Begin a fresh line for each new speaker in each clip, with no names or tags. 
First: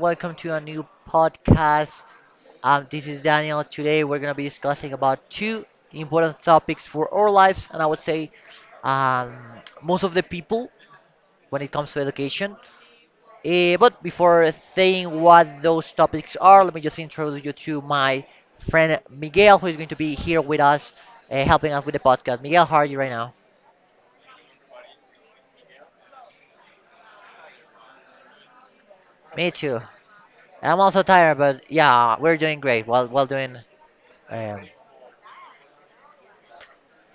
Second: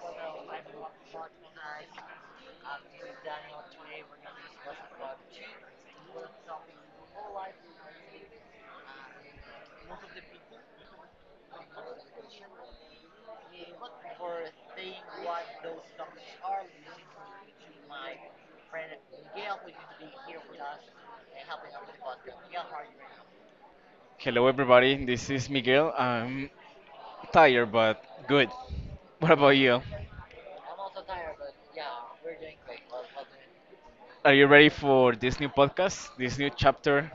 Welcome to a new podcast. This is Daniel. Today, we're going to be discussing about two important topics for our lives, and I would say um, most of the people when it comes to education. But before saying what those topics are, let me just introduce you to my friend Miguel, who is going to be here with us, helping us with the podcast. Miguel, how are you right now?
Hello, everybody. This is Miguel. I'm tired, but good. What
Me
about
too.
you?
I'm also tired, but yeah, we're doing great. While doing.
Are you
Um,
ready for this new podcast, this new chapter?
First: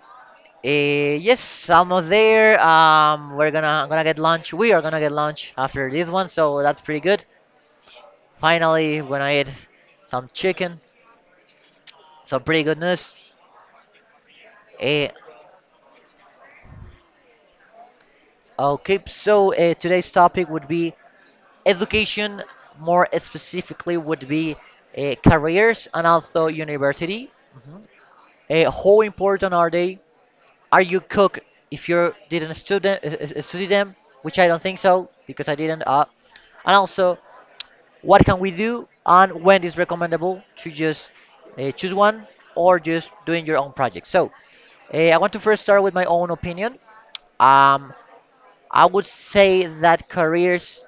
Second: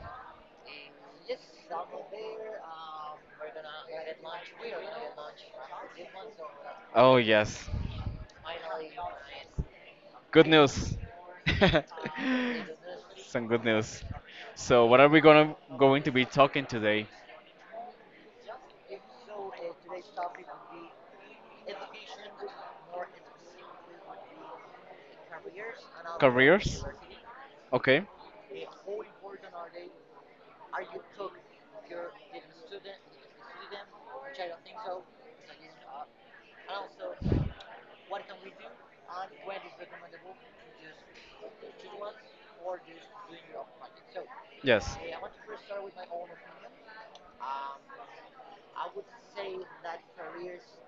Yes, almost there. We're gonna I'm gonna get lunch. We are gonna get lunch after this one, so that's pretty
Oh,
good.
yes.
Finally, we're gonna eat some
Good
chicken.
news.
So pretty good news.
Some good news. So, what are
Eh,
we gonna going to be talking today?
okay, so today's topic would be education. More specifically, would be careers and also
Careers?
university. Mhm.
Okay.
How important are they? Are you cook if you didn't student study them? Which I don't think so because I didn't. And also, what can we do, and when is recommendable to just choose one, or just doing your own project? So
Yes.
I want to first start with my own opinion. um, I would say that careers,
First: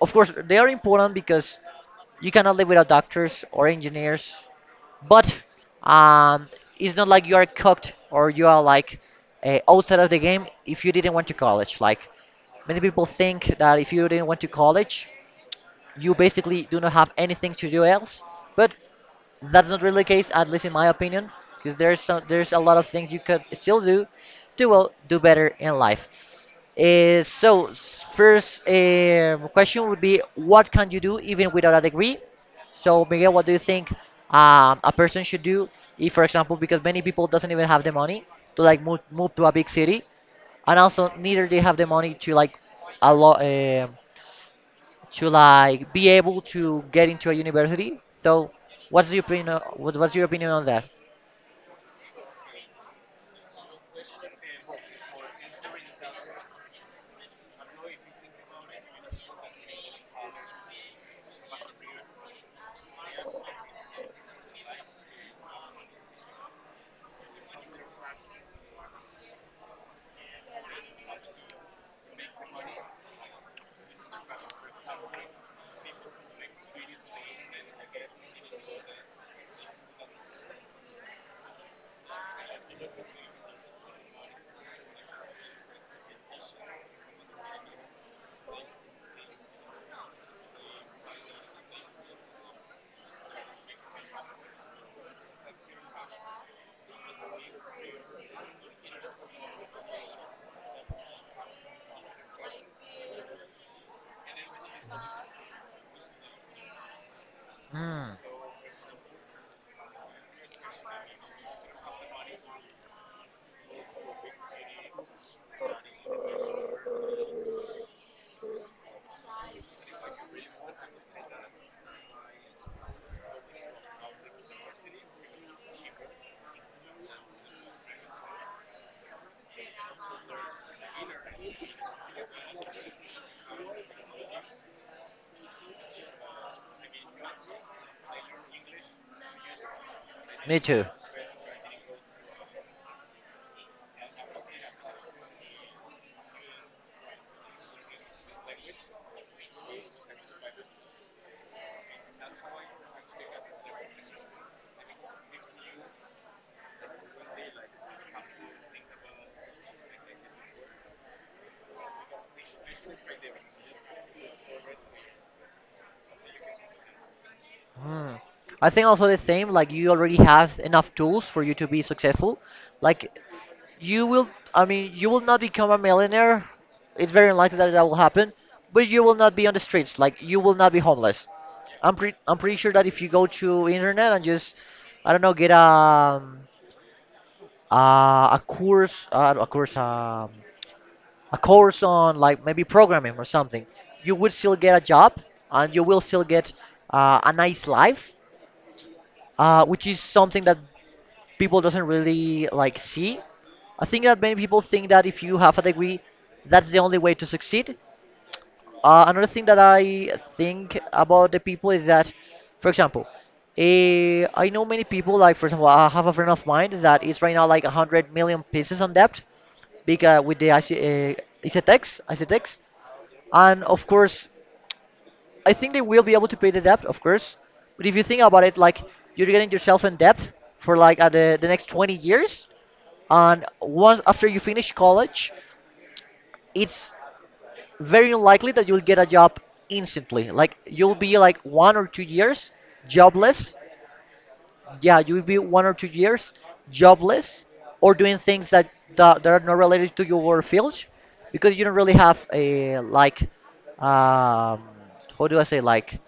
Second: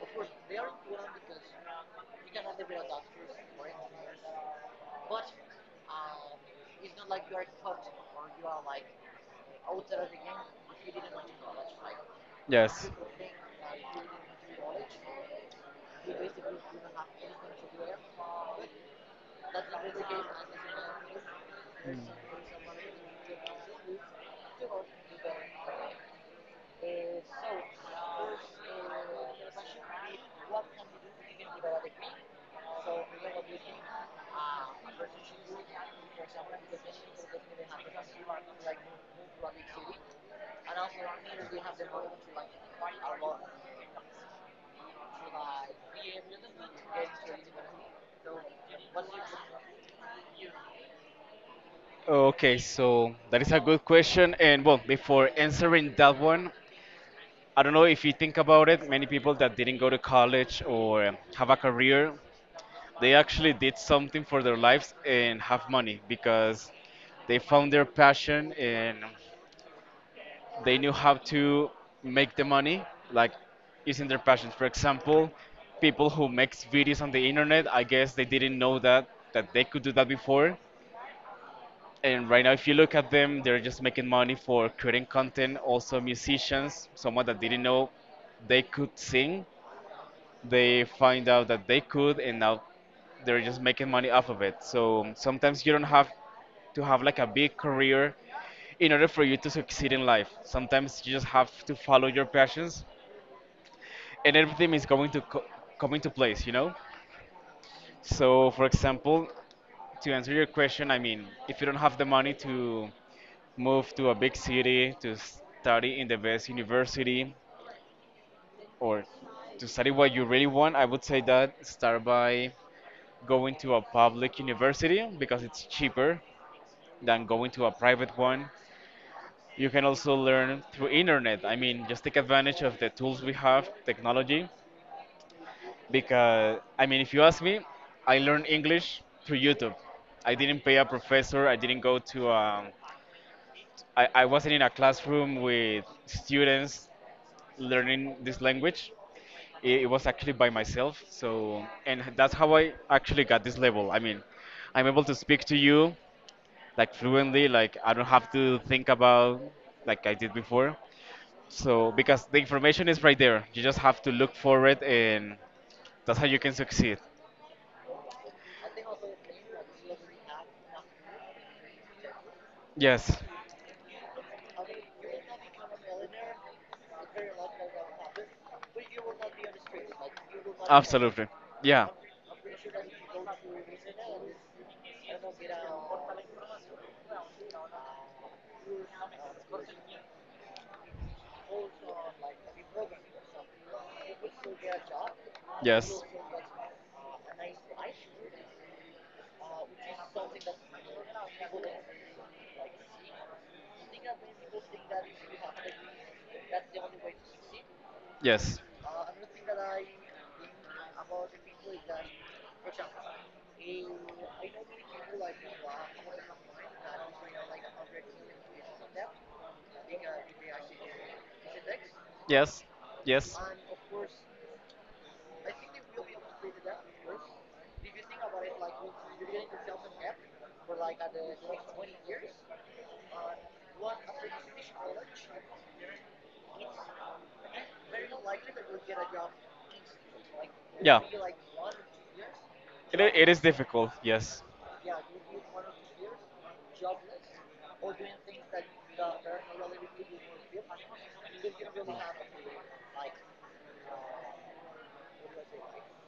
of course they are important, because you cannot live without doctors or engineers. But um, it's not like you are cooked or you are like outside of the game if you didn't went to college. Like many
Yes.
people think that if you didn't went to college, you basically do not have anything to do else. But that's not really the case, at least in my opinion, because
Hmm.
there's a lot of things you could still do to well do better in life. So first question would be, what can you do even without a degree? So Miguel, what do you think a person should do if, for example, because many people doesn't even have the money to like move to a big city, and also neither they have the money to like a lot, to like be able to get into a university. So, what's your opinion? What's your opinion on that?
Okay, so that is a good question. And well, before answering that one, I don't know if you think about it, many people that didn't go to college or have a career, they actually did something for their lives and have money because they found their passion and they knew how to make the money, like using their passions. For example, people who makes videos on the internet, I guess they didn't know that they could do that before, and right now if you look at them, they're just making money for creating content. Also musicians, someone that didn't know they could sing, they find out that they could, and now they're just making money off of it. So sometimes you don't have to have like a big career in order for you to succeed in life. Sometimes you just have to follow your passions and everything is going to come into place, you know.
Hmm.
So for example, to answer your question, I mean, if you don't have the money to move to a big city, to study in the best university, or to study what you really want, I would say that start by going to a public university because it's cheaper than going to a private one. You can also learn through internet. I mean, just take advantage of the tools we have, technology, because I mean, if you ask me, I learned English through YouTube. I
Me
didn't pay a
too.
professor. I didn't go to. I wasn't in a classroom with students learning this language. It was actually by myself. So, and that's how I actually got this level. I mean, I'm able to speak to you like fluently. Like I don't have to think about like I did before. So because the information is right there, you just have to look for it, and that's how you can succeed.
Hmm. I think also the same. Like you already have enough tools for you to be successful.
Yes.
Like you will. I mean, you will not become a millionaire. It's very unlikely that that will happen. But you will not be on the streets. Like you will not be homeless.
Absolutely. Yeah.
I'm pretty sure that if you go to internet and just, I don't know, get a uh, a course, uh, a course, um, a course on like maybe programming or something, you would still get a job and you will
Yes.
still get a nice life, which is something that people doesn't really like see. I think that many people think that if you have a degree, that's the only way to succeed.
Yes.
Another thing that I think about the people is that, for example, I know many people. Like for example, I have a friend of mine that is right now like 100 million pieces on debt because with the ICTX,
Yes. Yes.
and of course I think they will be able to pay the debt, of course. But if you think about it, like you're getting yourself in debt for like the next 20 years, and once after you finish college, it's very unlikely that you'll get a job instantly. Like you'll
Yeah.
be like 1 or 2 years
It is
jobless.
difficult. Yes.
Yeah, you'll be 1 or 2 years jobless, or doing things that that are not related to your field, because you don't really have a like um how do I say, like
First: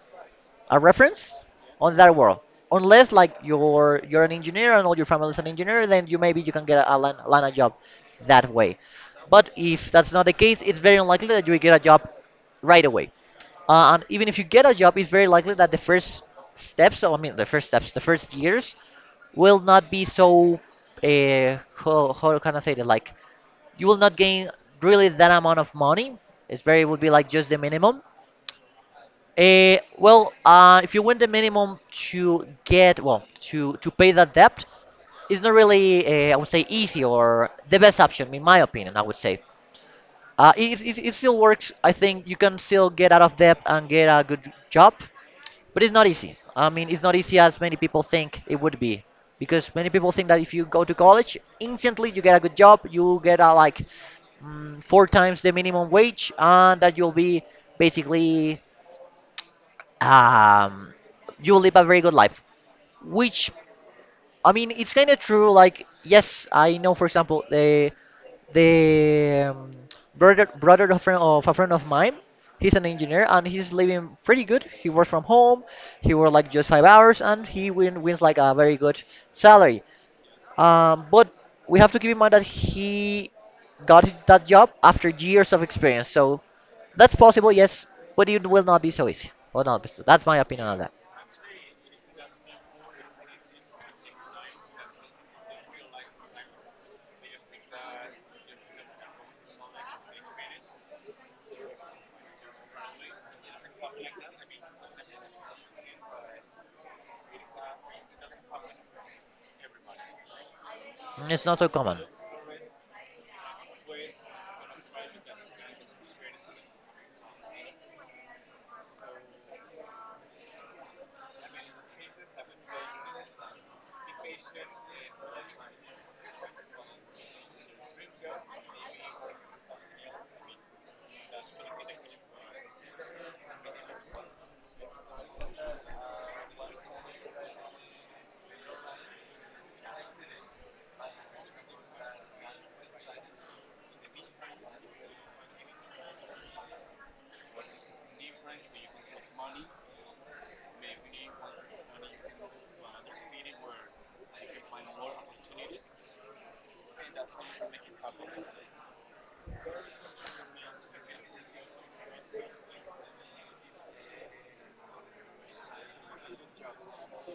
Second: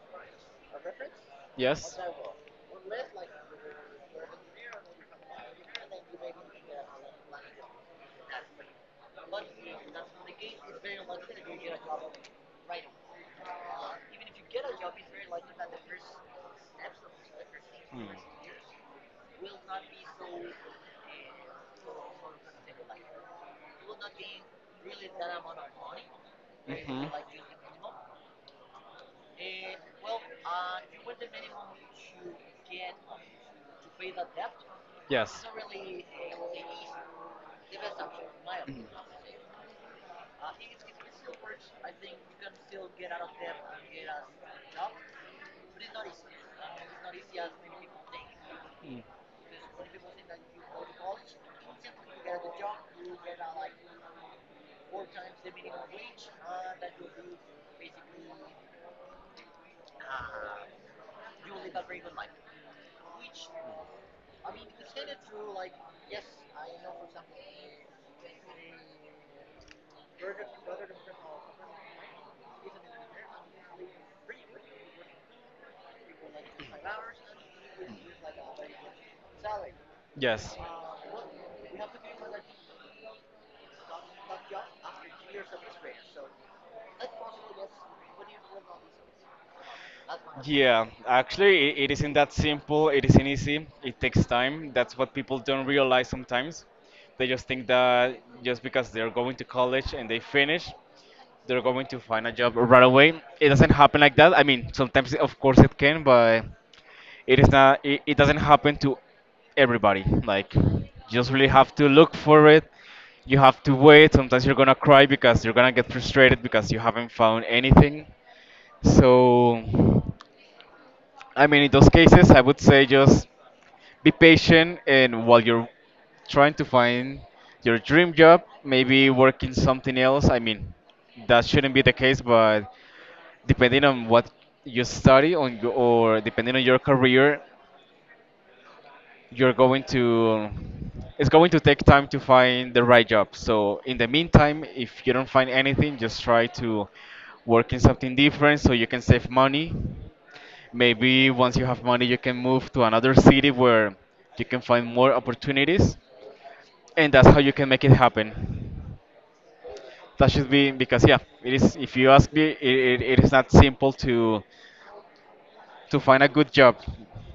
a reference on
Yes.
that world. Unless like you're an engineer and all your family is an engineer, then you maybe you can get a line of job that way. But if that's not the case, it's very unlikely that you will get a job right away. And even if you get a job, it's very likely that the first steps, the first years will not be
Hmm.
so. How can I say that? Like you will not gain really that amount of money. It's very would
Hmm.
be like just the minimum. If you win the minimum to get, well, to pay that debt, it's
Yes.
not really, I would
Mhm.
say, easy or the best option, in my opinion. I would say, it it still works. I think you can still get out of debt and get a good job, but it's not easy. I mean, it's not easy as many people think it would
Mm.
be, because many people think that if you go to college, instantly you get a good job, you get a like four times the minimum wage, and that you'll be basically um, you will live a very good life. Which I mean, it's kind of true. Like, yes, I know. For example, the brother friend, of a friend of mine. He's an engineer and he's living pretty good. He works from home. He works like just 5 hours and he wins like a very good salary.
Yes.
But we have to keep in mind that he that job after years of experience. So that's possible, yes, but it will not be so easy. Well, not, that's my opinion on
Yeah,
that.
actually, it isn't that simple. It isn't easy. It takes time. That's what people don't realize sometimes. They just think that just because they're going to college and they finish, they're going to find a job right away. It doesn't happen like that. I mean, sometimes, of course, it can, but it is not it, it doesn't happen to everybody. Like you just
Mm, it's
really
not so
have to
common.
look for it. You have to wait. Sometimes you're gonna cry because you're gonna get frustrated because you haven't found anything. So I mean, in those cases, I would say just be patient, and while you're trying to find your dream job, maybe working something else. I mean, that shouldn't be the case, but depending on what you study on your, or depending on your career, you're going to, it's going to take time to find the right job. So in the meantime, if you don't find anything, just try to work in something different so you can save money. Maybe once you have money, you can move to another city where you can find more opportunities, and that's how you can make it happen. That should be, because yeah, it is, if you ask me, it is not simple to find a good job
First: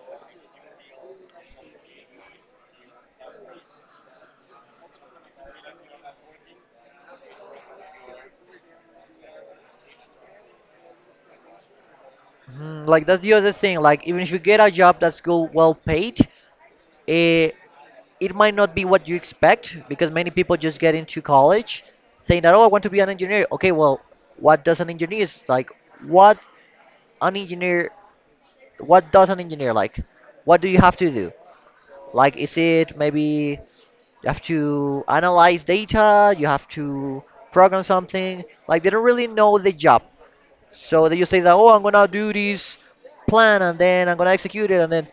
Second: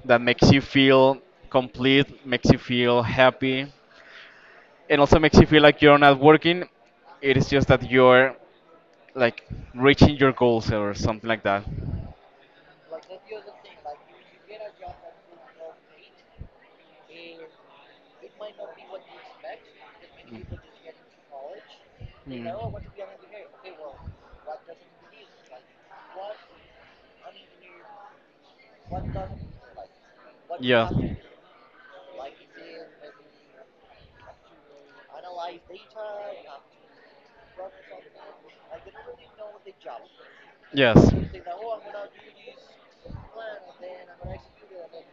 that makes you feel complete, makes you feel happy, and also makes you feel like you're not working. It is just that you're like reaching your goals or something like that.
Mhm, like that's the other thing. Like even if you get a job that's go well paid, eh, it might not be what you expect because many people just get into college, saying that, oh, I
Mm.
want to be an engineer. Okay, well what does an engineer is like? What an engineer? What does an engineer like? What do you
Yeah.
have to do? Like is it maybe you have to analyze data? You have to program something? Like they don't really know the job.
Yes.
So that you say that, oh, I'm gonna do this plan and then I'm gonna execute it and then,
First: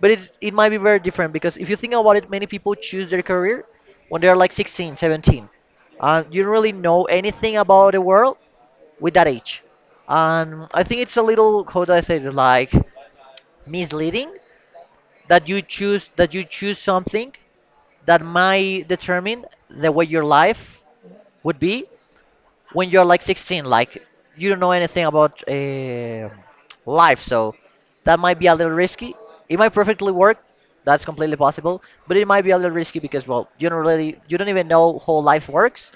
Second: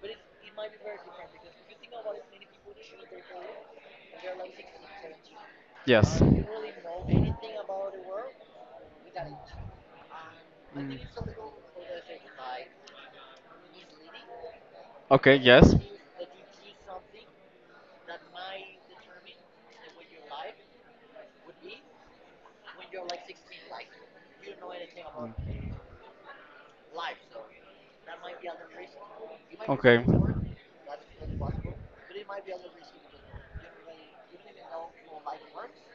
but it's, it might be very different because if you think about it, many people choose their career when they're like 16, 17.
Yes.
And you
Mm.
don't really know anything about the world with that age. And I think it's a little, how do I say it, like misleading
Okay,
that
yes.
you choose something that might determine the way your life would be when you're like 16. Like you don't know anything about life, so that might be a little risky. It might
Okay.
perfectly work, that's completely possible, but it might be a little risky because well you don't really, you don't even know how life works.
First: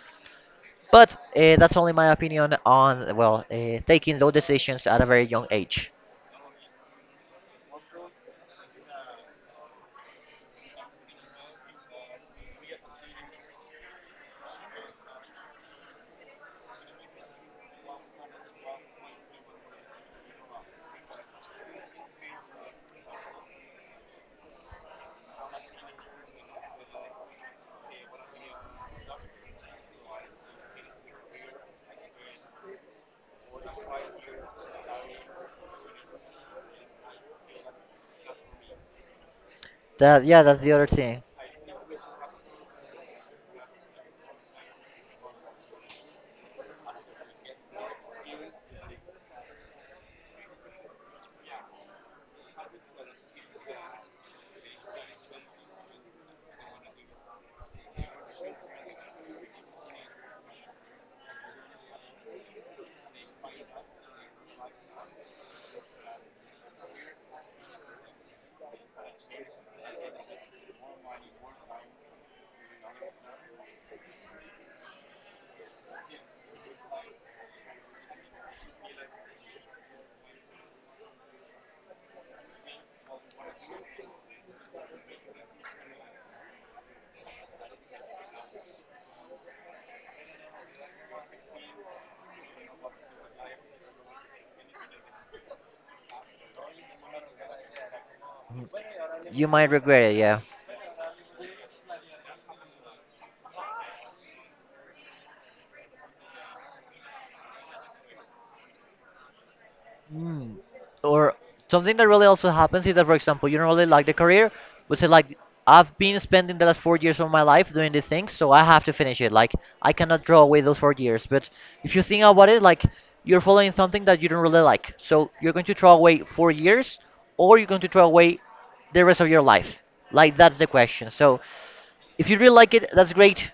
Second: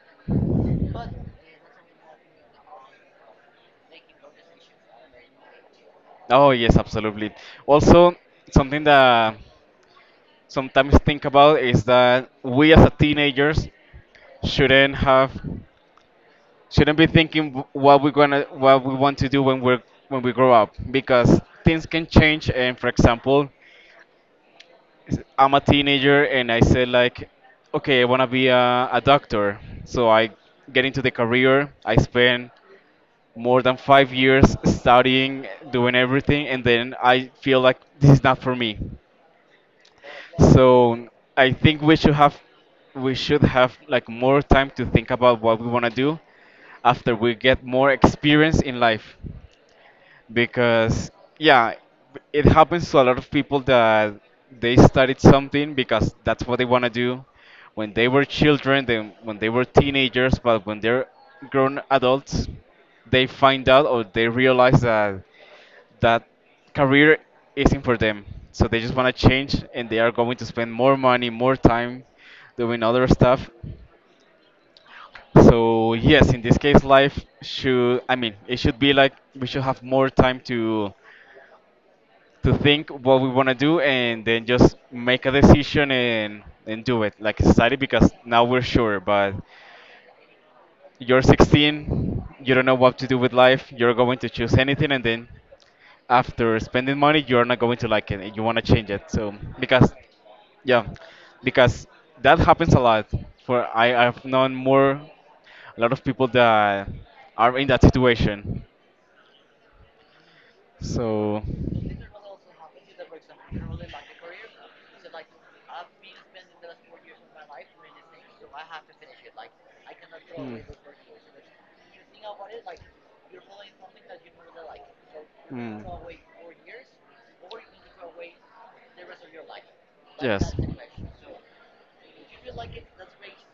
But that's only my opinion on well taking low decisions at a very young age.
Oh yes, absolutely. Also, something that sometimes think about is that we, as a teenagers, shouldn't have shouldn't be thinking what we want to do when we're when we grow up, because things can change. And for example, I'm a teenager and I said like, okay, I wanna be a doctor. So I get into the career. I spend more than 5 years studying, doing everything, and then I feel like this is not for me.
That, yeah, that's the other
So
thing.
I think we should have like more time to think about what we want to do after we get more experience in life, because yeah, it happens to a lot of people that they studied something because that's what they want to do when they were children, then when they were teenagers, but when they're grown adults, they find out or they realize that that career isn't for them, so they just want to change and they are going to spend more money, more time doing other stuff. So yes, in this case, life should, I mean, it should be like we should have more time to think what we want to do, and then just make a decision and do it like a society. Because now we're sure, but you're 16, you don't know what to do with life, you're going to choose anything, and then after spending money, you're not going to like it and you want to
Mhm.
change it. So
You might
because
regret it, yeah.
yeah, because that happens a lot. For I've known more a lot of people that are in that situation.
Mm. Or
So
something that really also happens is that, for example, you don't really like the career, but say like I've been spending the last 4 years of my life doing these things, so I have to finish it. Like I cannot draw away those 4 years. But if you think about it, like you're following something that you don't really like, so you're going to
Mm.
throw
Mm.
away 4 years, or you're going to throw away the rest of your life. Like
Yes.
that's the question. So if you really like it, that's great.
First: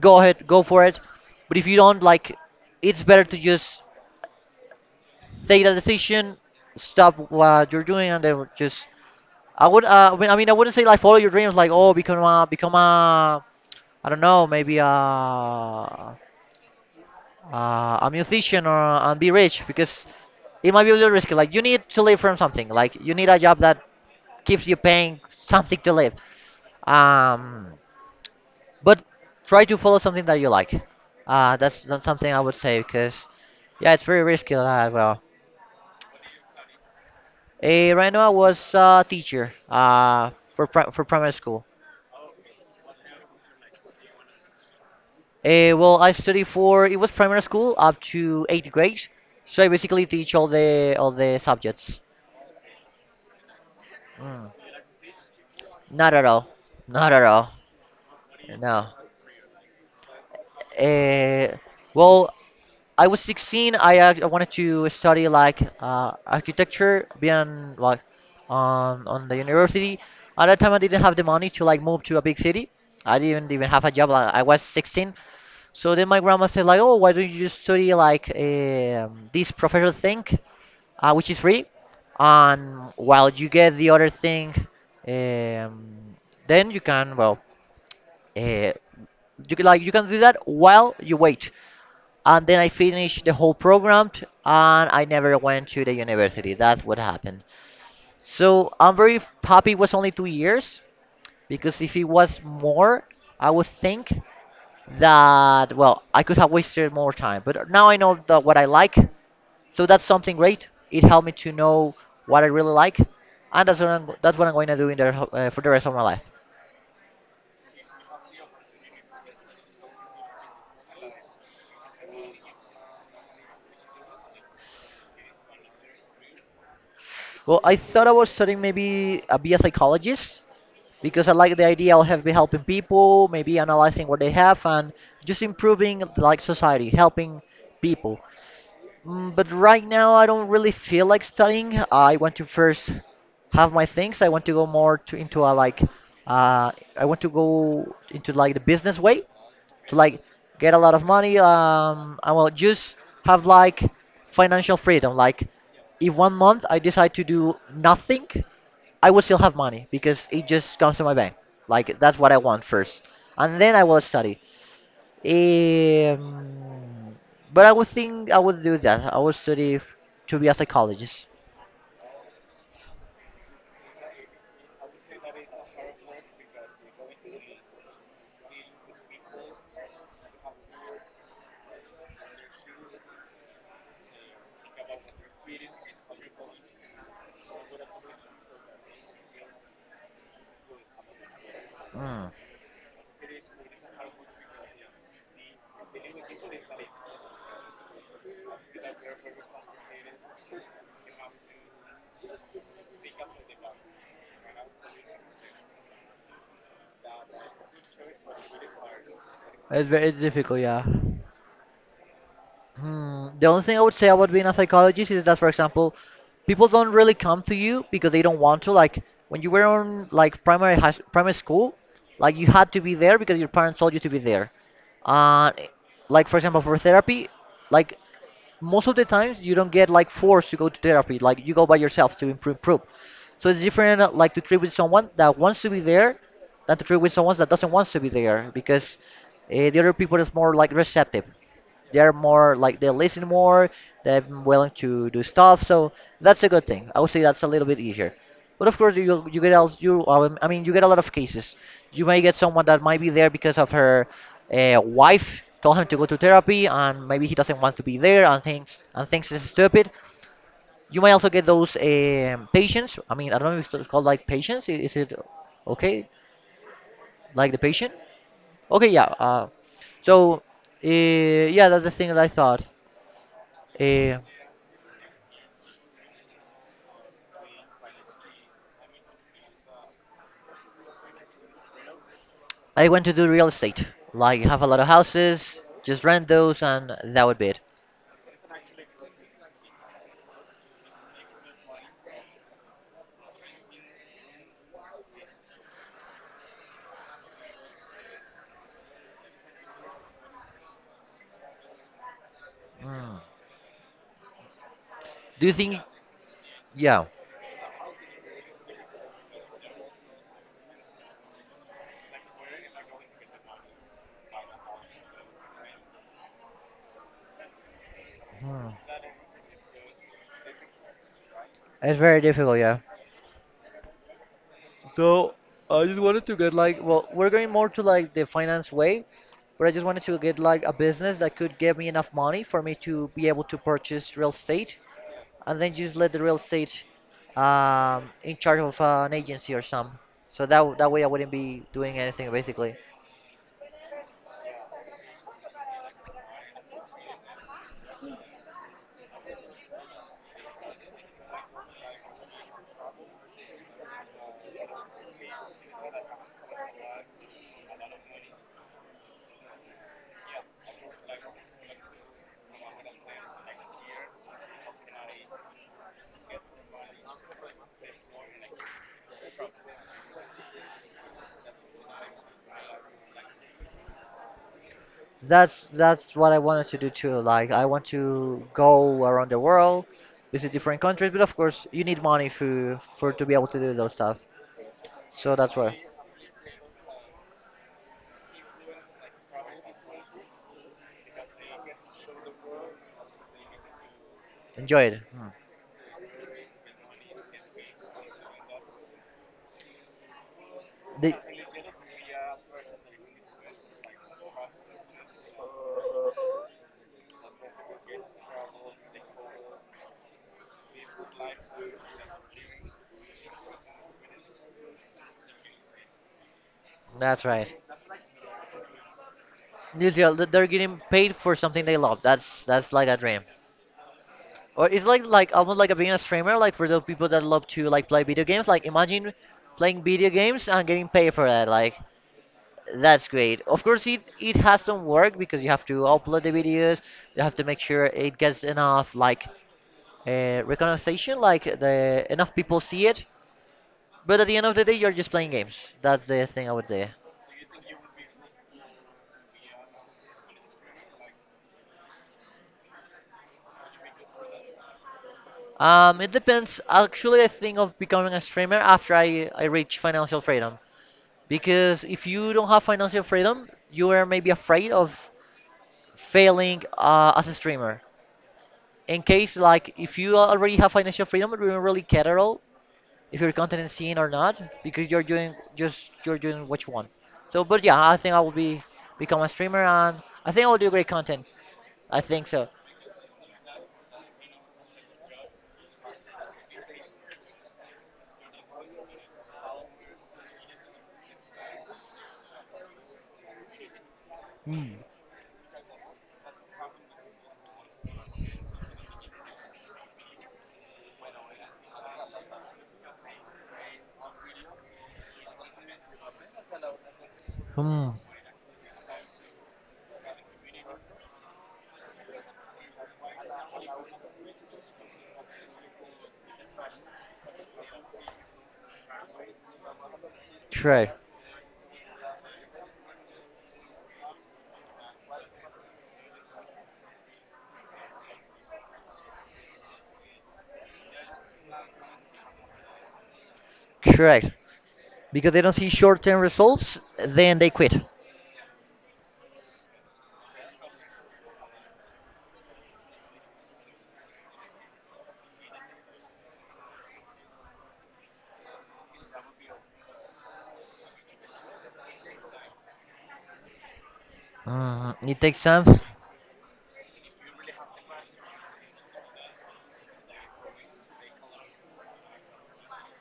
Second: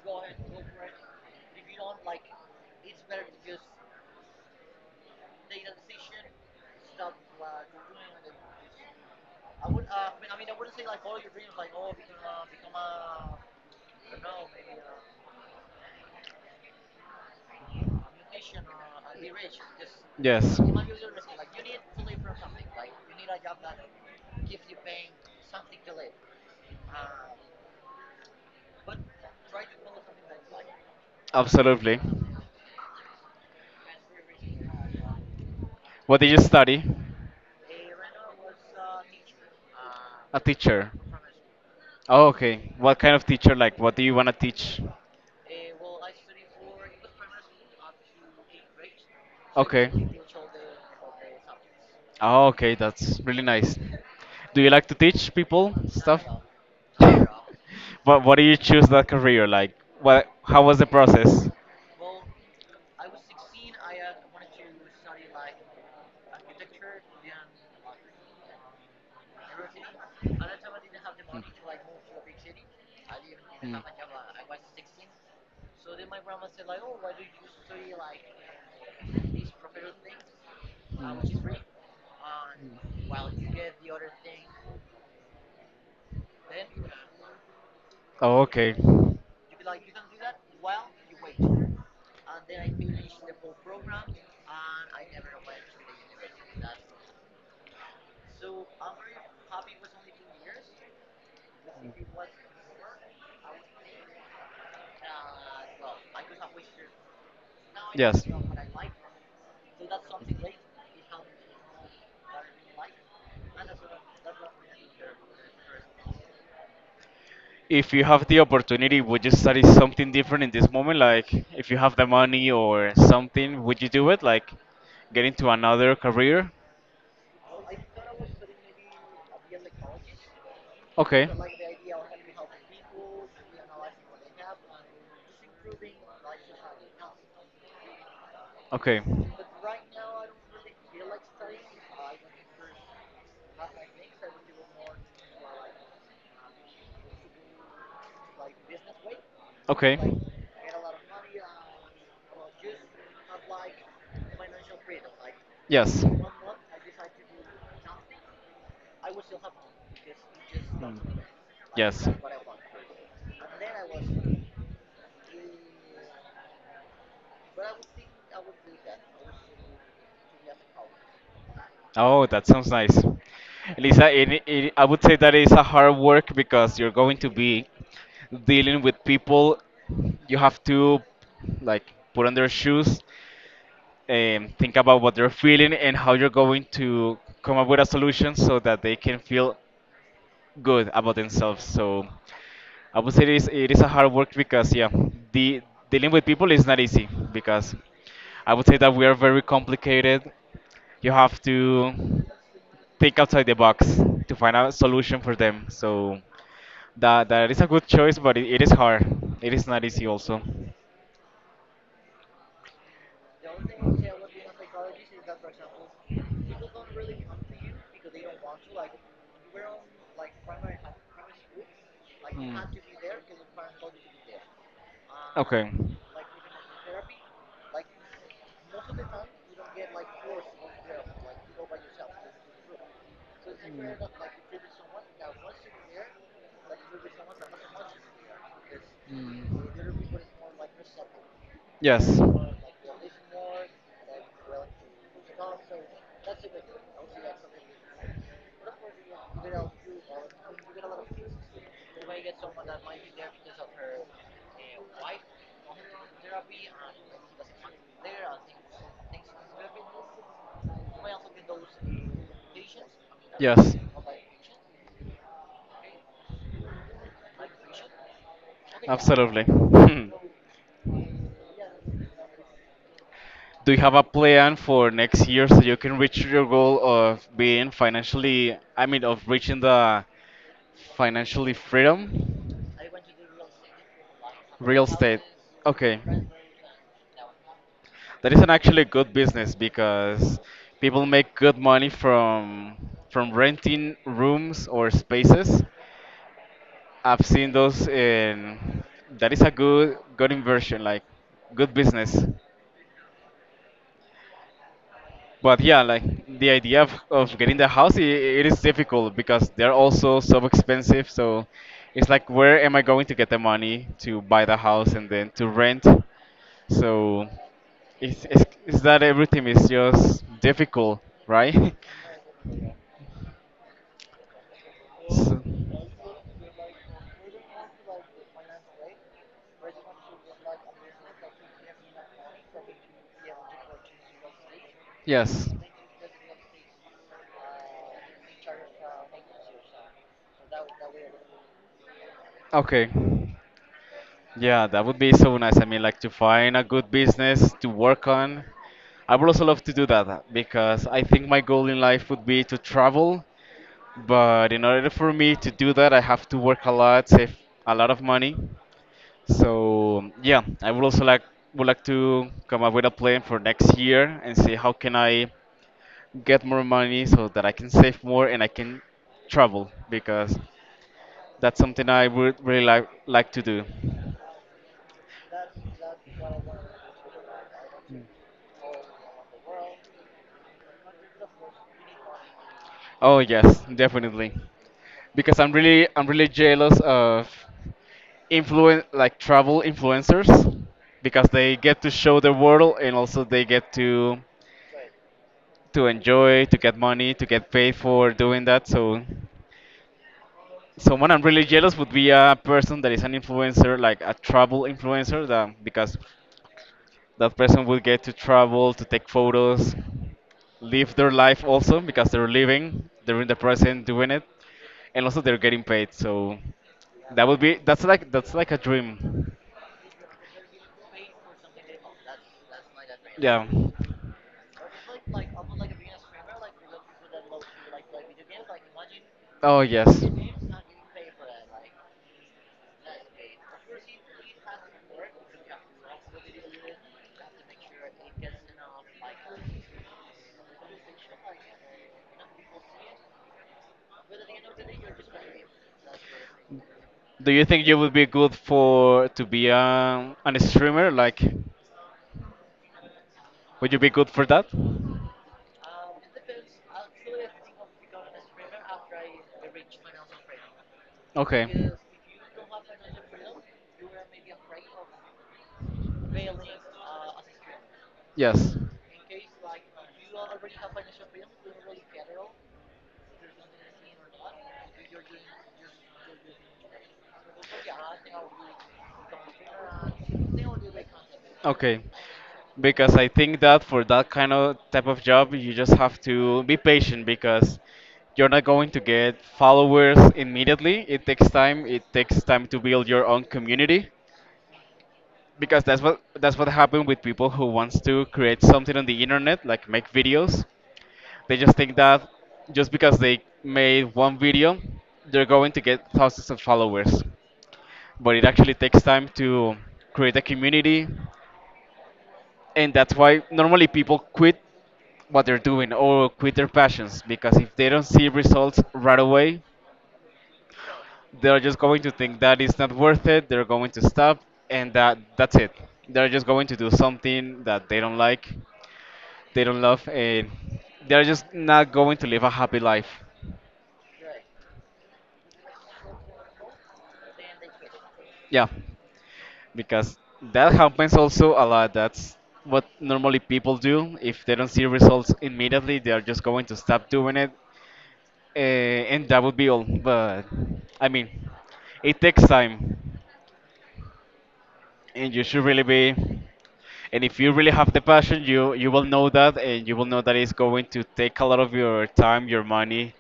Go ahead, go for it. But if you don't like, it's better to just take the decision, stop what you're doing, and then just. I mean, I wouldn't say like follow your dreams, like oh, become a, I don't know, maybe a musician or and be rich, because
Yes.
it might be a little risky. Like you need to live from something. Like you need a job that keeps you paying something to live. Um, but try to follow something that you like.
Absolutely.
That's something I would say because yeah, it's very risky that well.
What did you study?
Right now I was a teacher
A teacher.
for primary school.
Oh, okay. What kind of teacher? Like, what do you want to teach?
Well, I study for it was primary school up to eighth grade, so I
Okay.
basically teach all the subjects.
Oh, okay. That's really nice.
Mm.
Do you like to teach people
Not at
stuff?
all. Not at all.
But why do you choose
No.
that career? Like, what? How was the process?
Eh, well, I was 16. I wanted to study like architecture, being like on the university. At that time, I didn't have the money to like move to a big city. I didn't even
Hmm.
have a job. Like, I was 16. So then my grandma said like, "Oh, why don't you just study like
Hmm.
this professional thing, which is
Mm.
free, and while you
Mm.
get the other thing, um, then you can
Oh,
uh,
okay.
you can, like you can do that while you wait." And then I finished the whole program, and I never went to the university. That's what happened. So I'm very happy it was only 2 years, because if it was more, I would think that, well, I could have wasted more time. But now I know
Yes.
that what I like. So that's something great. It helped me to know what I really like. And that's what I'm going to do for the rest of my life.
If you have the opportunity, would you study something different in this moment? Like, if you have the money or something, would you do it? Like, get into another career?
Well, I thought I was studying maybe be a psychologist, because
Okay.
I like the idea of have be helping people, maybe analyzing what they have and just improving like society, helping people.
Okay.
Mm. But right now I don't really feel like studying. I want to first have my things. I want to go more to into a like I want to go into like the business way to
Okay.
like get a lot of money. I will just have like financial freedom. Like,
Yes.
if 1 month I decide to do nothing, I will still have money because it just comes
Mm.
to my bank. Like,
Yes.
that's what I want first, and then I will study, um, but I would think I would do that. I would study to be a psychologist.
Oh, that sounds nice. Lisa, I would say that is a hard work because you're going to be dealing with people. You have to like put on their shoes, think about what they're feeling and how you're going to come up with a solution so that they can feel good about themselves. So
Mm.
I would say it is a hard work because yeah, the dealing with people is not easy because I would say that we are very complicated. You have to think outside the box to find a solution for them. So that is a good choice, but it is hard. It is not
It's
easy
very, it's
also.
difficult, yeah. Hmm, the only thing I would say about being a psychologist is that, for example, people don't really come to you because they don't want to. Like, when you were on like primary school, like, you
Mm.
had to be there because your parents told you to be there. Uh, like for example, for therapy, like most of the times you don't get like forced to go to therapy. Like, you go by yourself to improve. So it's different, like, to treat with someone that wants to be there than to treat with someone that doesn't want to be there, because the other people is more like receptive. They're
Yes.
more like, they listen more, they're willing to do stuff, so that's a good thing. I would say that's a little bit easier. But of course, you get else you I mean, you get a lot of cases. You may get someone that might be there because of her wife told him to go to therapy and maybe he doesn't want to be there and thinks it's stupid. You may also get those patients. I mean, I don't know if
Yes.
it's called like patients, is it okay, like the patient? Okay, yeah.
Absolutely.
So yeah, that's the thing that I thought.
Do you have a
uh,
plan for next year so you can reach your goal of being financially, I mean, of reaching the financially freedom?
I want to do real estate. Like, have a lot
Real
of
estate.
houses,
Okay.
just rent those, and that would be it.
That is an actually good business because people make good money from renting rooms or spaces. I've seen those in, that is a good inversion, like good business.
Hmm. Do you
But
think?
yeah, like the idea
Yeah.
of getting the house, I it is difficult because they're also so so expensive. So it's like, where am I going to get the money to buy the house and then to rent? So
Hmm.
it's that everything is just difficult, right?
It's very difficult, yeah. So
So,
I just wanted to get like, well, we're going more to like the finance way, but I just wanted to get like a business that could give me enough money for me to be able to purchase real estate,
yes.
and then just let the real estate in charge of an agency or some. So that that way I wouldn't be doing anything basically.
Okay. Yeah, that would be so nice. I mean, like to find a good business to work on. I would also love to do that because I think my goal in life would be to travel. But in order for me to do that, I have to work a lot, save a lot of money. So yeah, I would also like would like to come up with a plan for next year and see how can I get more money so that I can save more and I can travel, because that's something I would really like to do.
That's what I wanted to do too. Like, I want to go around the world, visit different countries, but of course you need money for
Oh
to be able to
yes,
do those stuff.
definitely.
So
Because
that's why.
I'm really jealous of influen, like travel influencers, because they get to show the world and also they get
Enjoy it. Hmm.
to enjoy, to get money, to get paid for doing that. So, someone
The-
I'm really jealous would be a person that is an influencer, like a travel influencer, that, because that person would get to travel, to take photos, live their life also, because they're living, they're in the present doing it, and also they're getting paid. So,
that's
that would
right.
be that's like a dream.
New Zealand, they're getting paid for something they love. That's like a dream.
Yeah.
Or it's like almost like a being a streamer, like for those people that love to like play video games. Like, imagine
Oh
playing
yes.
video games and getting paid for that. Like, that's great. Of course, it has some work because you have to upload the videos. You have to make sure it gets enough like recognition, like, the enough people see it. But at the end of the day, you're just playing games. That's the thing I would say.
Do you think you would be good for to be an streamer? Like, would you be good for that?
It depends. Actually, I think of becoming a streamer after I reach financial freedom.
Okay.
Because if you don't have financial freedom, you are maybe afraid of failing as a streamer.
Yes.
In case like, if you already have financial freedom, you don't really care at all if your content is seen or not, because you're doing what you want. So, but yeah, I think I will be become a streamer, and I think I will do great content.
Okay,
I think so.
because I think that for that kind of type of job, you just have to be patient because you're not going to get followers immediately. It takes time. It takes time to build your own community
Hmm.
because that's what happened with people who wants to create something on the internet, like make videos. They just think that just because they made one video, they're going to get thousands of followers.
Hmm.
But it actually takes time to create a community, and that's why normally people quit what they're doing or quit their passions because if they don't see results right away,
Correct.
they're just going to think that it's not worth it. They're going to stop, and that's it. They're just going to do something that they don't like, they don't love, and they're just not going to live a happy life.
Correct. Because they don't see short-term results, then they quit.
Yeah, because that happens also a lot. That's what normally people do. If they don't see results immediately, they're just going to stop doing it. Uh, and that would be all. But I mean, it takes time,
Mm,
and
it
you
takes
should really
time.
be. And if you really have the passion, you will know that, and you will know that it's going to take a lot of your time, your money,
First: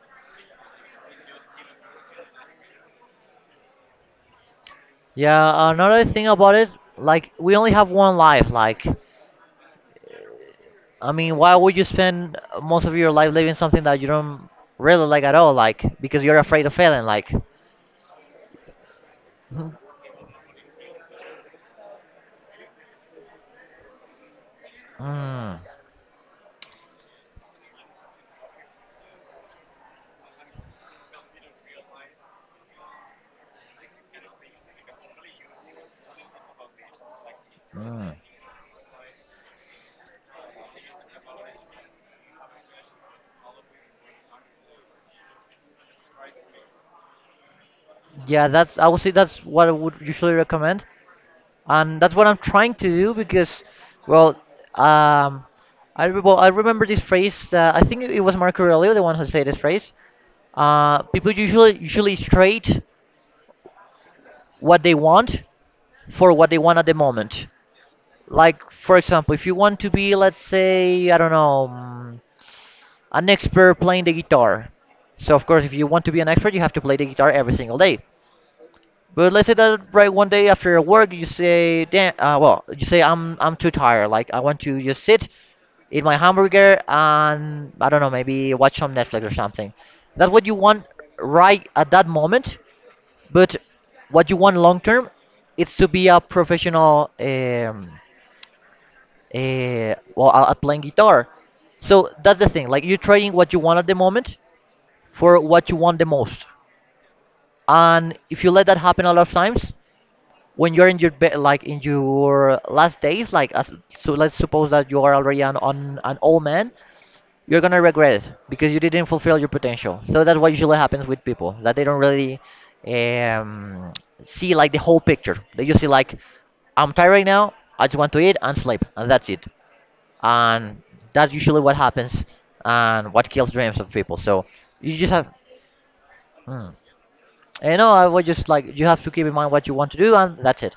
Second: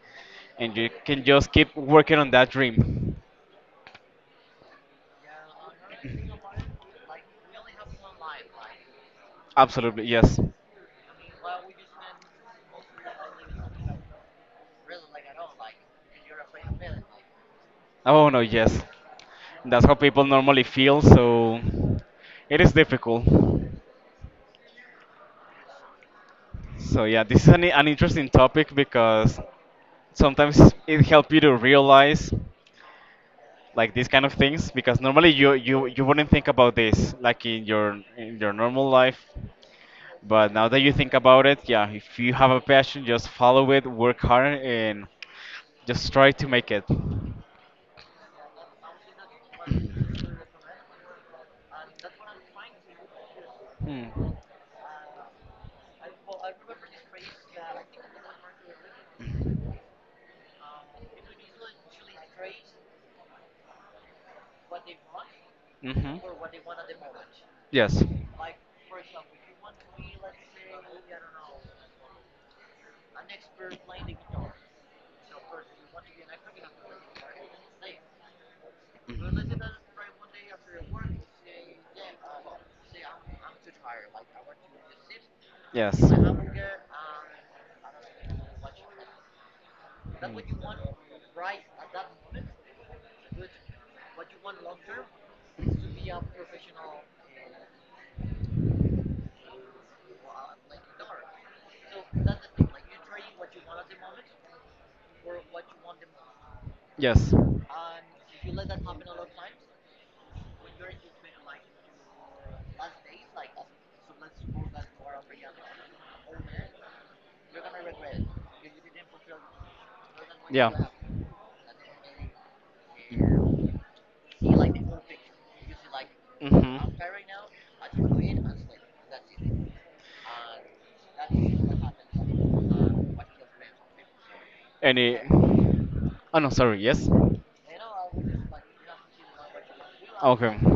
and you can just keep working on that dream.
Yeah, another thing about it, like, we only have one life. Like,
Absolutely, yes.
I mean, why would you spend most of your life living something that you don't really like at all? Like, because you're afraid of failing. Like,
Oh no, yes.
Mhm.
That's how people normally feel. So it is difficult.
Mm.
So yeah, this is an interesting topic because sometimes it helps you to realize. Like these kind of things, because normally you wouldn't think about this like in your
Mm.
in your normal life, but now that you think about it, yeah, if you have a passion, just follow it, work hard, and just try to make it. Mm.
Yeah, that's, I would say that's what I would usually recommend, and that's what I'm trying to do because, well,
Hmm.
um, well, I remember this phrase. I think it was Marco Aurelio, the one who said this phrase. People usually trade what they want
Mhm.
for what they want at the moment.
Yes.
Like, for example, if you want to be, let's say, I don't know, mm, an expert playing the guitar. So, of course, if you want to be an expert, you have to play the guitar every single day. But let's say
Mhm.
that right one day after work, you say, "Damn, you say I'm too tired. Like, I want to just sit,
Yes.
eat my hamburger, and I don't know, maybe watch some Netflix or something." That's what you want right at that moment. But what you want long term, it's to be a professional well, at playing guitar. So that's the thing. Like, you're trading what you want at the moment for what you want the most.
Yes.
And if you let that happen a lot of times, when you're in your like in your last days, like as, so let's suppose that you are already an on an old man, you're gonna regret it because you didn't fulfill your potential. So that's what
Yeah.
usually happens with people, that they don't really um, see like the whole picture. They just see like,
Mhm.
"I'm tired right now. I just want to eat and sleep, and that's it," and that's usually what happens and what kills dreams of people. So you
And
just have,
oh no,
hmm,
sorry. Yes.
you know, I would just like, you have to keep in mind what you want to do, and
Okay.
that's it.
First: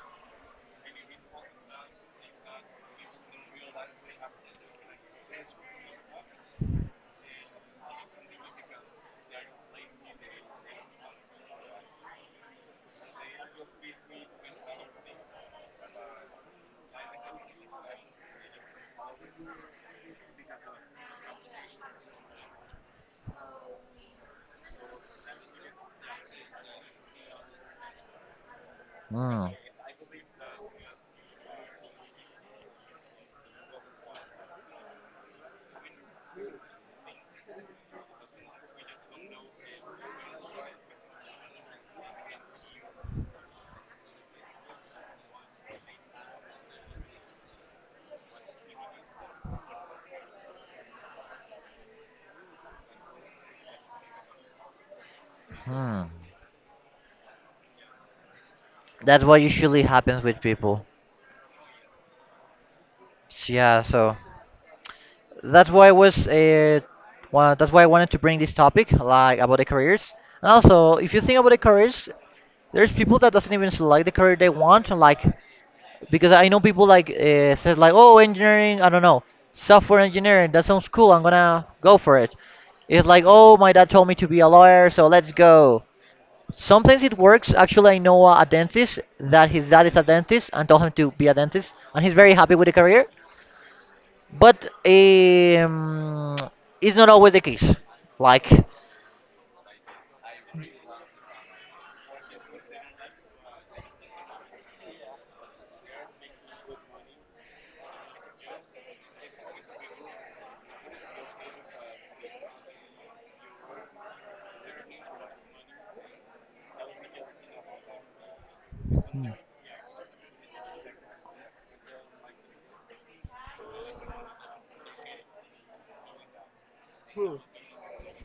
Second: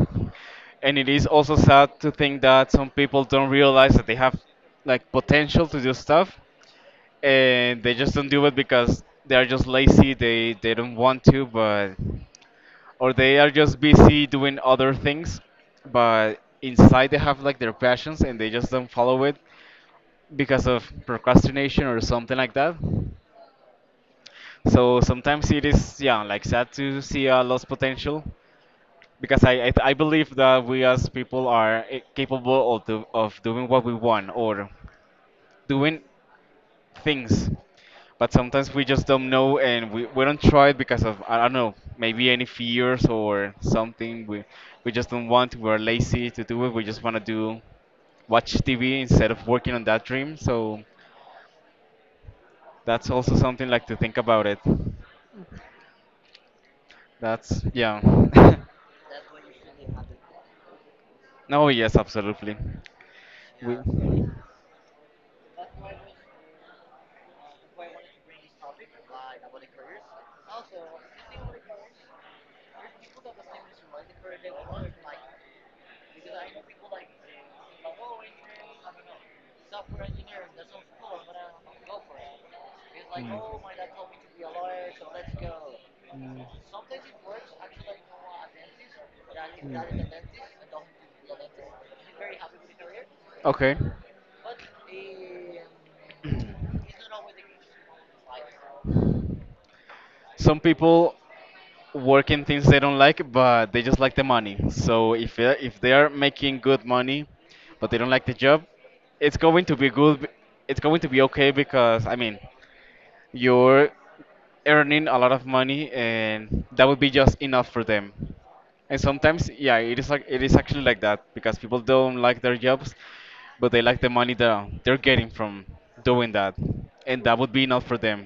And it is also sad to think that some people don't realize that they have like potential to do stuff, and they just don't do it because they are just lazy, they don't want to, but or they are just busy doing other things, but inside they have like their passions and they just don't follow it because of procrastination or something like that. So sometimes it is, yeah, like sad to see a lost potential, because
Hmm.
I believe that we as people are capable of doing what we want, or doing things, but sometimes we just don't know and we don't try it because of, I don't know, maybe any fears or something. We just don't want, we're lazy to do it, we just want to do watch TV instead of working on that dream. So that's also something like to think about it.
Hmm.
That's yeah.
That's what usually happens with people.
No, yes, absolutely.
So,
We,
yeah. So
yeah.
that's why I was that's why I wanted to bring this topic, like, about the careers. And also, if you think about the careers, there's people that doesn't even select the career they want. Like, because I know people like says like, "Oh, engineering, I don't know, software engineering. That sounds cool. I'm gonna go for it." It's like, "Oh, my dad told me to be a lawyer, so let's go." Sometimes it works. Actually, I know a dentist that his dad is a dentist and told him to be a dentist, and he's very happy with the career.
Okay.
But it's not always the case. Like,
Some people. Work in things they don't like, but they just like the money. So if they are making good money, but they don't like the job, it's going to be good. It's going to be okay because you're earning a lot of money, and that would be just enough for them. And sometimes, yeah, it is like it is actually like that because people don't like their jobs, but they like the money that they're getting from doing that, and that would be enough for them.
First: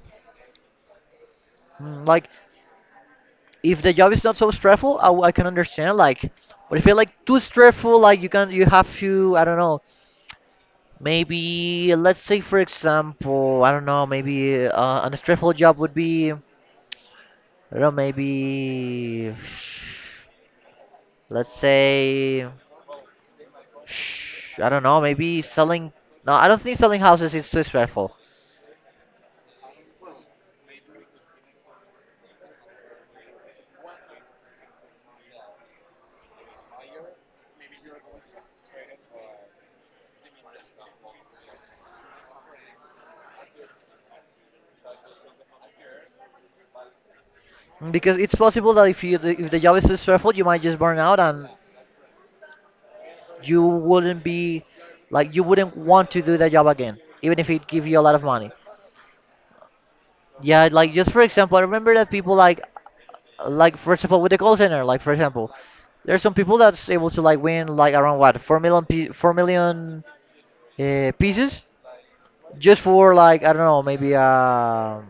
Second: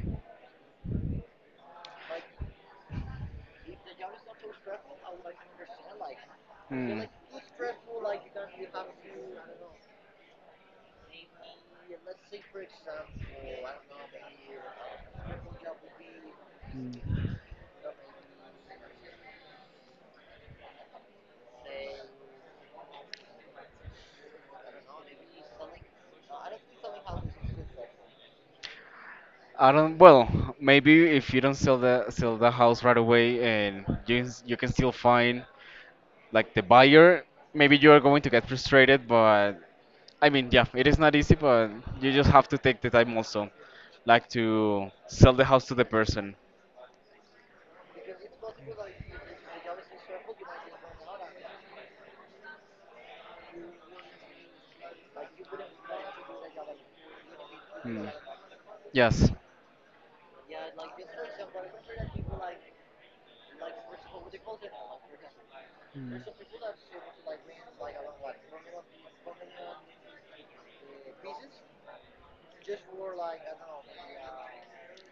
mm, like, if the job is not so stressful, I can understand. Like, but if it's
Hmm.
like too stressful, like, you have to, I don't know, maybe, let's say for example, I don't know, maybe a stressful job would be, I don't know, maybe, let's say, I don't know, maybe selling. No, I don't think selling houses is too stressful,
I don't. Well, maybe if you don't sell the house right away, and you s- you can still find like the buyer. Maybe you are going to get frustrated, but yeah, it is not easy, but you just have to take the time also, like to sell the house to the person.
because it's possible that if you, if the job is too stressful, you might just burn out and you wouldn't be like, you wouldn't want to do that job again, even if it give you a
Hmm.
lot of money.
Yes.
Yeah, like, just for example, I remember that people like for example with the call center, like for example
Mm.
there's some people that's able to like win like around what 4 million 4 million pieces just for like, I don't know, maybe a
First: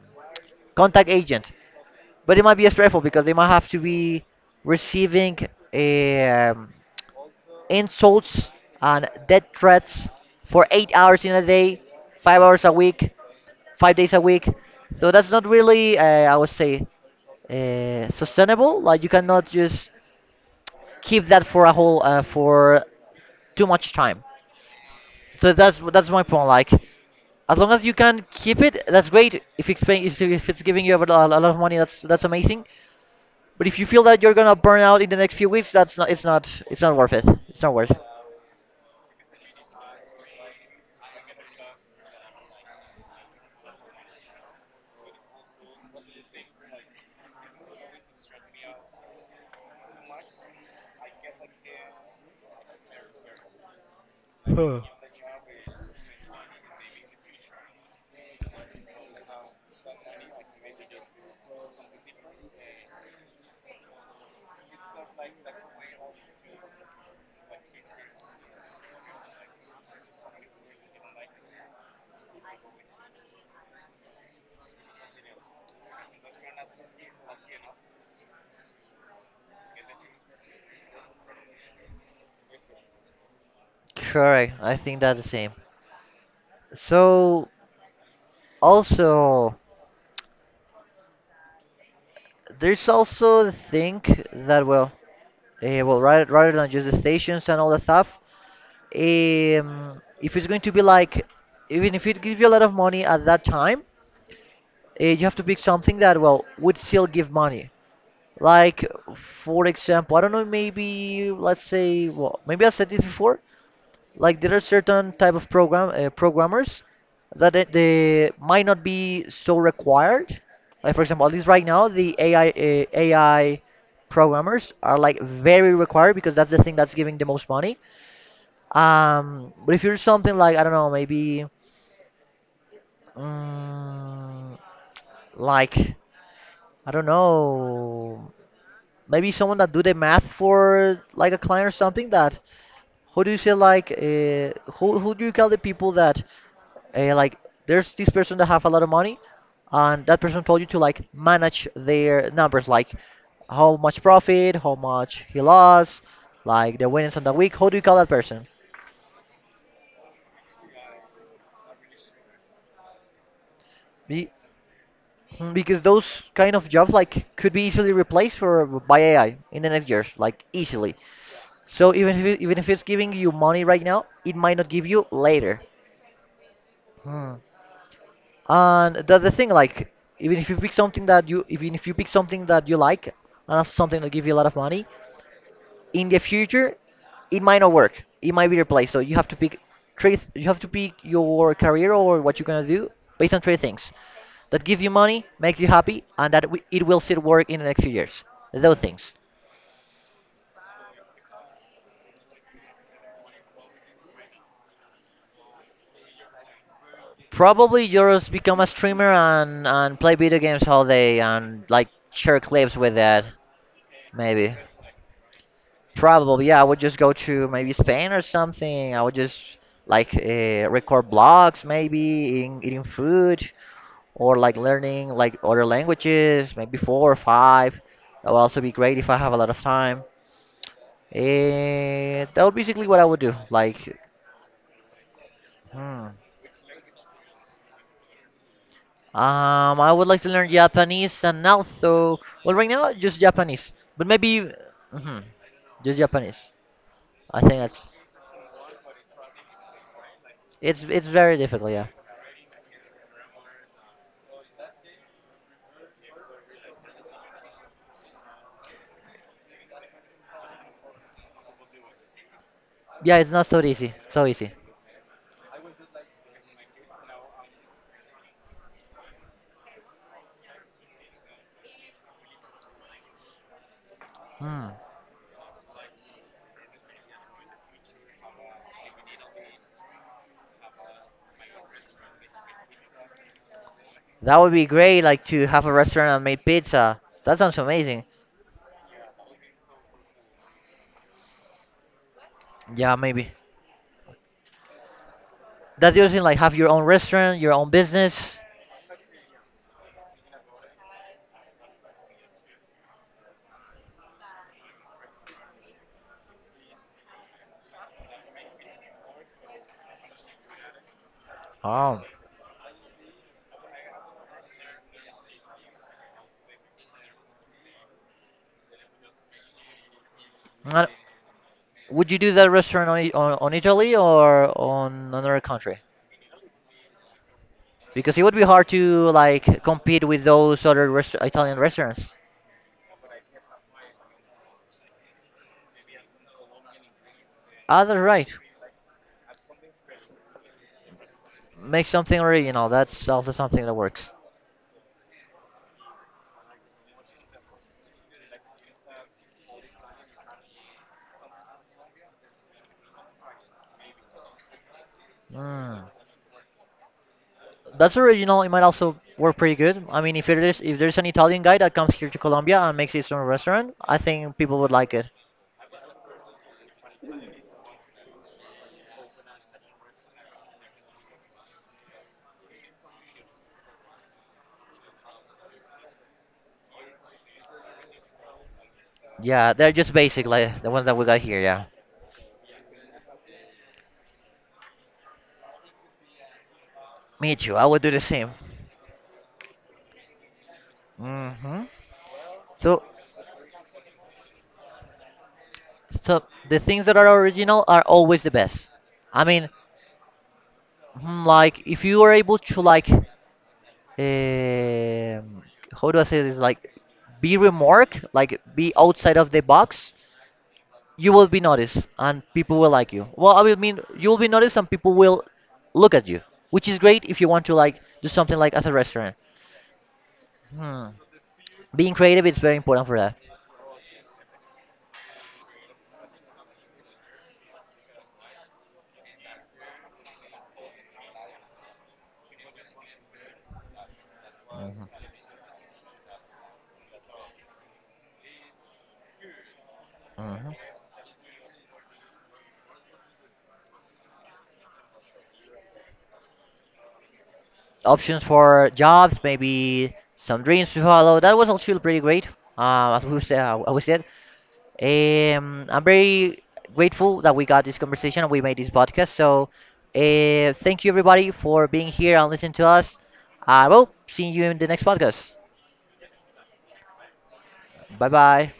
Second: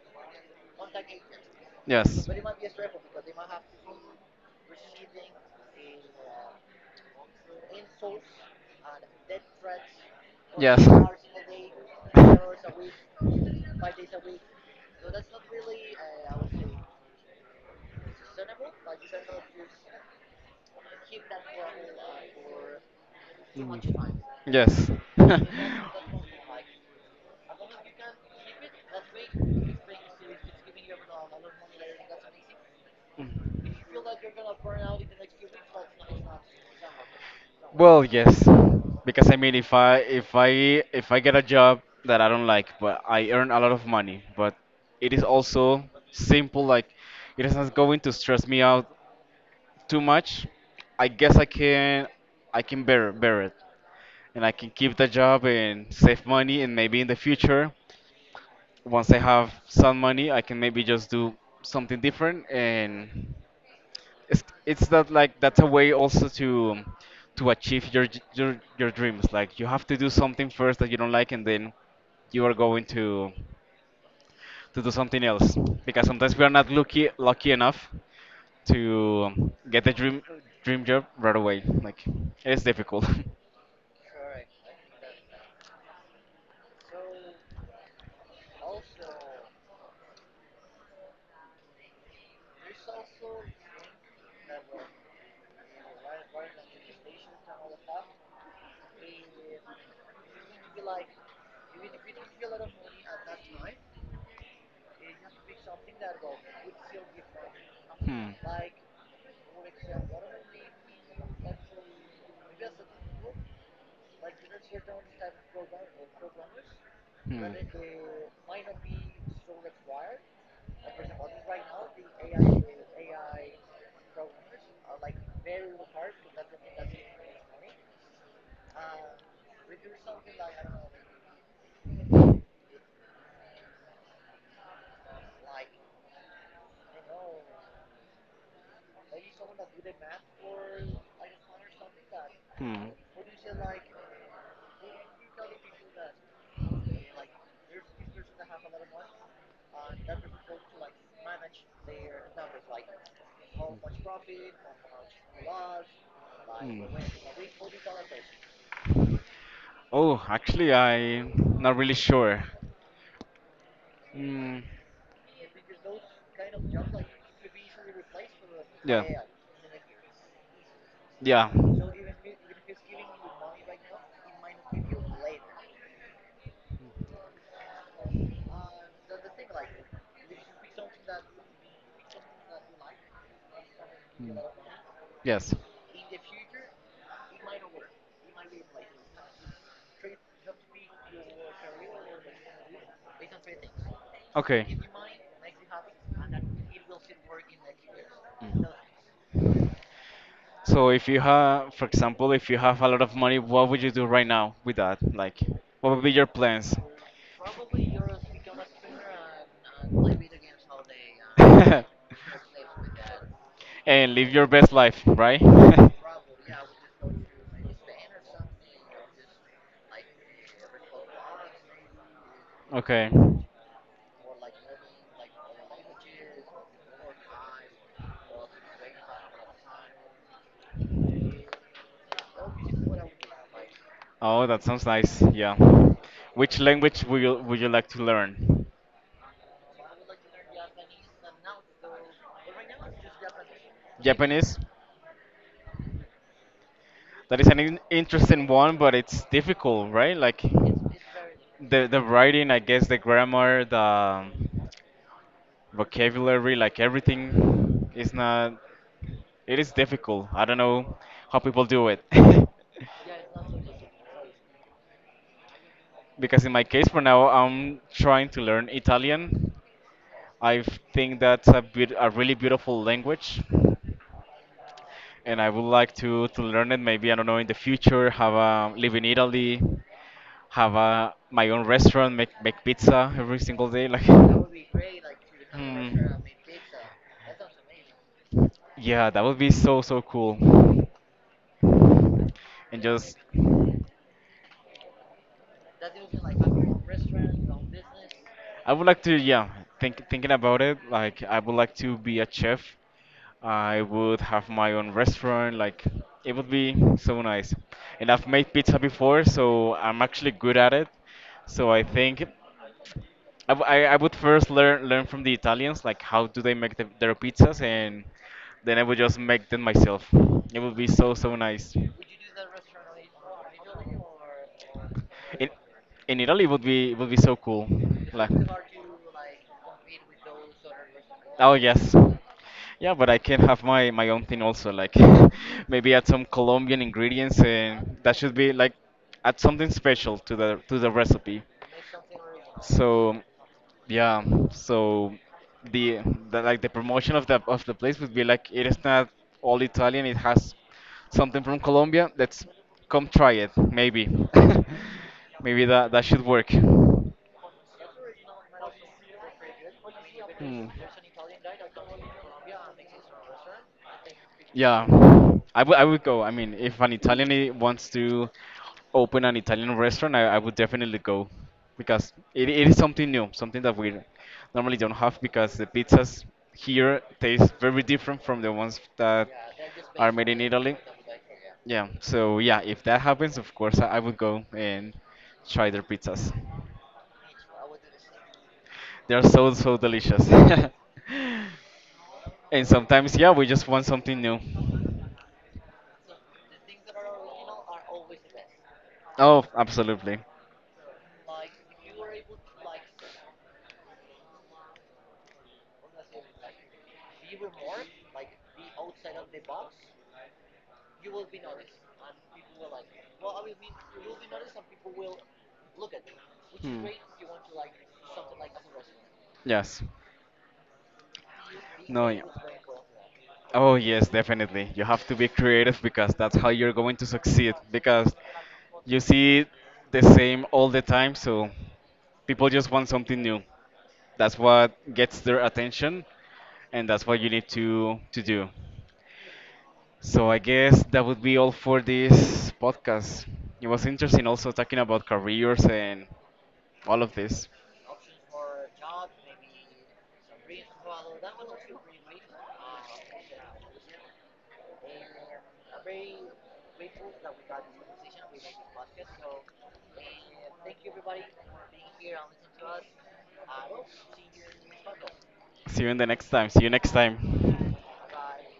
contact agent.
Yes.
But it might be stressful because they might have to be receiving um, insults and death threats for
Yes.
8
Mm.
hours in a day, 5 hours a week, 5 days a week. So that's not really I would say sustainable. Like, you cannot just keep that for a whole for too much time.
Yes.
So that's my point. Like, as long as you can keep it, that's great. If it's paying, if it's giving you a lot of money, that's amazing. But if you feel that you're gonna burn out in the next few weeks, that's not it's not it's not worth it. It's not worth it.
Well, yes. Because if I get a job that I don't like, but I earn a lot of money, but it is also simple. Like it is not going to stress me out too much. I guess I can bear it. And I can
Huh.
keep the job and save money, and maybe in the future, once I have some money, I can maybe just do something different. And it's that, like that's a way also to achieve your j- your dreams. Like you have to do something first that you don't like, and then you are going to do something else because sometimes we are not lucky enough to get a dream job right away. Like it's difficult.
Correct. I think that's the same. So also, there's also the thing that well, rather than just the stations and all that stuff. If it's going to be like, even if it gives you a lot of money at that time, you have to pick something that, well, would still give money.
Hmm. Hmm.
Like, for example, I don't know, maybe, let's say, well, maybe I said this before, like there are certain type of programmers
Hmm.
that they might not be so required. Like, for example, at least right now, the AI programmers are like very required because that's the thing that's giving the most money. But if you're something like I don't know, maybe um, like I don't know, maybe someone that do the math for like a client or something that who do you say like who do you call the people that like there's this person that have a lot of money, and that person told you to like manage their numbers, like how much profit, how much he lost, like
Hmm.
the winnings on the week. How do you call that person?
Oh, actually, I'm not really sure.
Y-
Hmm.
Mm, because those kind of jobs like could be easily replaced for by
Yeah.
AI in the next years, like easily.
Yeah.
So even if it, even if it's giving you money right now, it might not give you later. Hmm. And that's the thing, like even if you pick something that you like and that's something that give you a
Mm.
lot of money,
Yes.
in the future it might not work, it might be replaced. So you have to pick you have to pick your career or what you're going to do based on three things: that give
Okay.
you money, makes you happy, and that it will still work in the next few years,
Mm.
those things.
So if you have, for example, if you have a lot of money, what would you do right now with that? Like, what would be your plans?
Probably yours become a streamer and play video games all day and like share clips with that.
And live your
Maybe.
best life, right?
Probably yeah, I would just go to maybe Spain or something. I would just like record blogs, maybe eating
Okay.
food, or like learning like other languages, maybe four or five. That would also be great if I have a lot of time. Eh, that would basically what I would do. Like,
Oh, that sounds nice. Yeah.
hmm.
Which language would you like to learn?
I would like to learn Japanese and also, well, right now just Japanese, but maybe,
Japanese?
mhm, just Japanese. I
That is
think
an in
that's
interesting one, but it's difficult, right? Like
it's very difficult. Yeah,
the writing, I guess, the grammar, the vocabulary, like everything is not. It is difficult. I don't know how people do it.
yeah, it's not so easy. So easy.
Because in my case, for now, I'm trying to learn Italian. I think that's a bit a really beautiful language.
Hmm.
And I would like to learn it. Maybe, I don't know, in the future have a live in Italy, have a my own restaurant, make pizza every single day. Like,
That would be great, like to have a
hmm.
restaurant and make pizza. That sounds amazing.
Yeah, that would be so so cool, and
Yeah,
just.
maybe. That's the other thing. Like, have your own restaurant, your own business.
I would like to, yeah, thinking about it, like I would like to be a chef. I would have my own restaurant, like it would be so nice. And I've made pizza before, so I'm actually good at it. So I
Oh.
think I, w- I would first learn from the Italians, like how do they make the, their pizzas, and then I would just make them myself. It would be
Not-
so, so nice.
would you do that restaurant on, on Italy or on another country?
In Italy, it would be so cool.
Because it
Like.
would be hard to like compete with those other
Oh
Italian
yes.
restaurants.
Yeah, but I can have my my own thing also. Like maybe add some Colombian ingredients,
Ah,
and
that's
that
right.
should be like add something special to the recipe.
Make something original. That's
So
also something that works.
yeah, so the, the like the promotion of the place would be like it is not all Italian. It has something from Colombia. Let's come try it. Maybe maybe
Mm.
that should work.
That's original. It might also work pretty good. I mean, if it is,
Hmm.
if there's an Italian guy that comes here to Colombia and makes his own restaurant, I think people would
Yeah,
like it.
I would go. I mean, if an Italian I- wants to open an Italian restaurant, I would definitely go because it is something new, something that we normally don't have because the pizzas here taste very different from the ones that
Yeah, they're just
are
basic,
made in
like the
Italy.
ones that we got here. Yeah.
Yeah, so yeah, if that happens, of course, I would go and try their pizzas.
Me too. I would do the same.
They are so so delicious.
Hmm.
And
So,
sometimes, yeah, we just want something new.
so the things that are original are always the best. I
Oh,
mean,
absolutely.
mm, like if you are able to like, how do I say this? Like, be remark, like be outside of the box. You will be noticed, and people will like you. Well, I will mean you will be noticed, and people will look at you, which is
Hmm.
great if you want to like do something like as a restaurant.
Yes.
Hmm. Being
No, yeah.
creative is very important for that.
Oh, yes, definitely. You have to be creative because that's how you're going to succeed. Because you see the same all the time, so people just want something new. That's what gets their attention, and that's what you need to do. So I
Hmm.
guess that would be all for this podcast. It was interesting also talking about careers and all of this.
Options for jobs, maybe some dreams to follow. That was actually pretty great. As we said, I'm very grateful that we got this conversation and we made this podcast. So, thank you everybody for being here and listening to us. I will see you in the next podcast.
See you in the next time. See you next time.
Bye bye.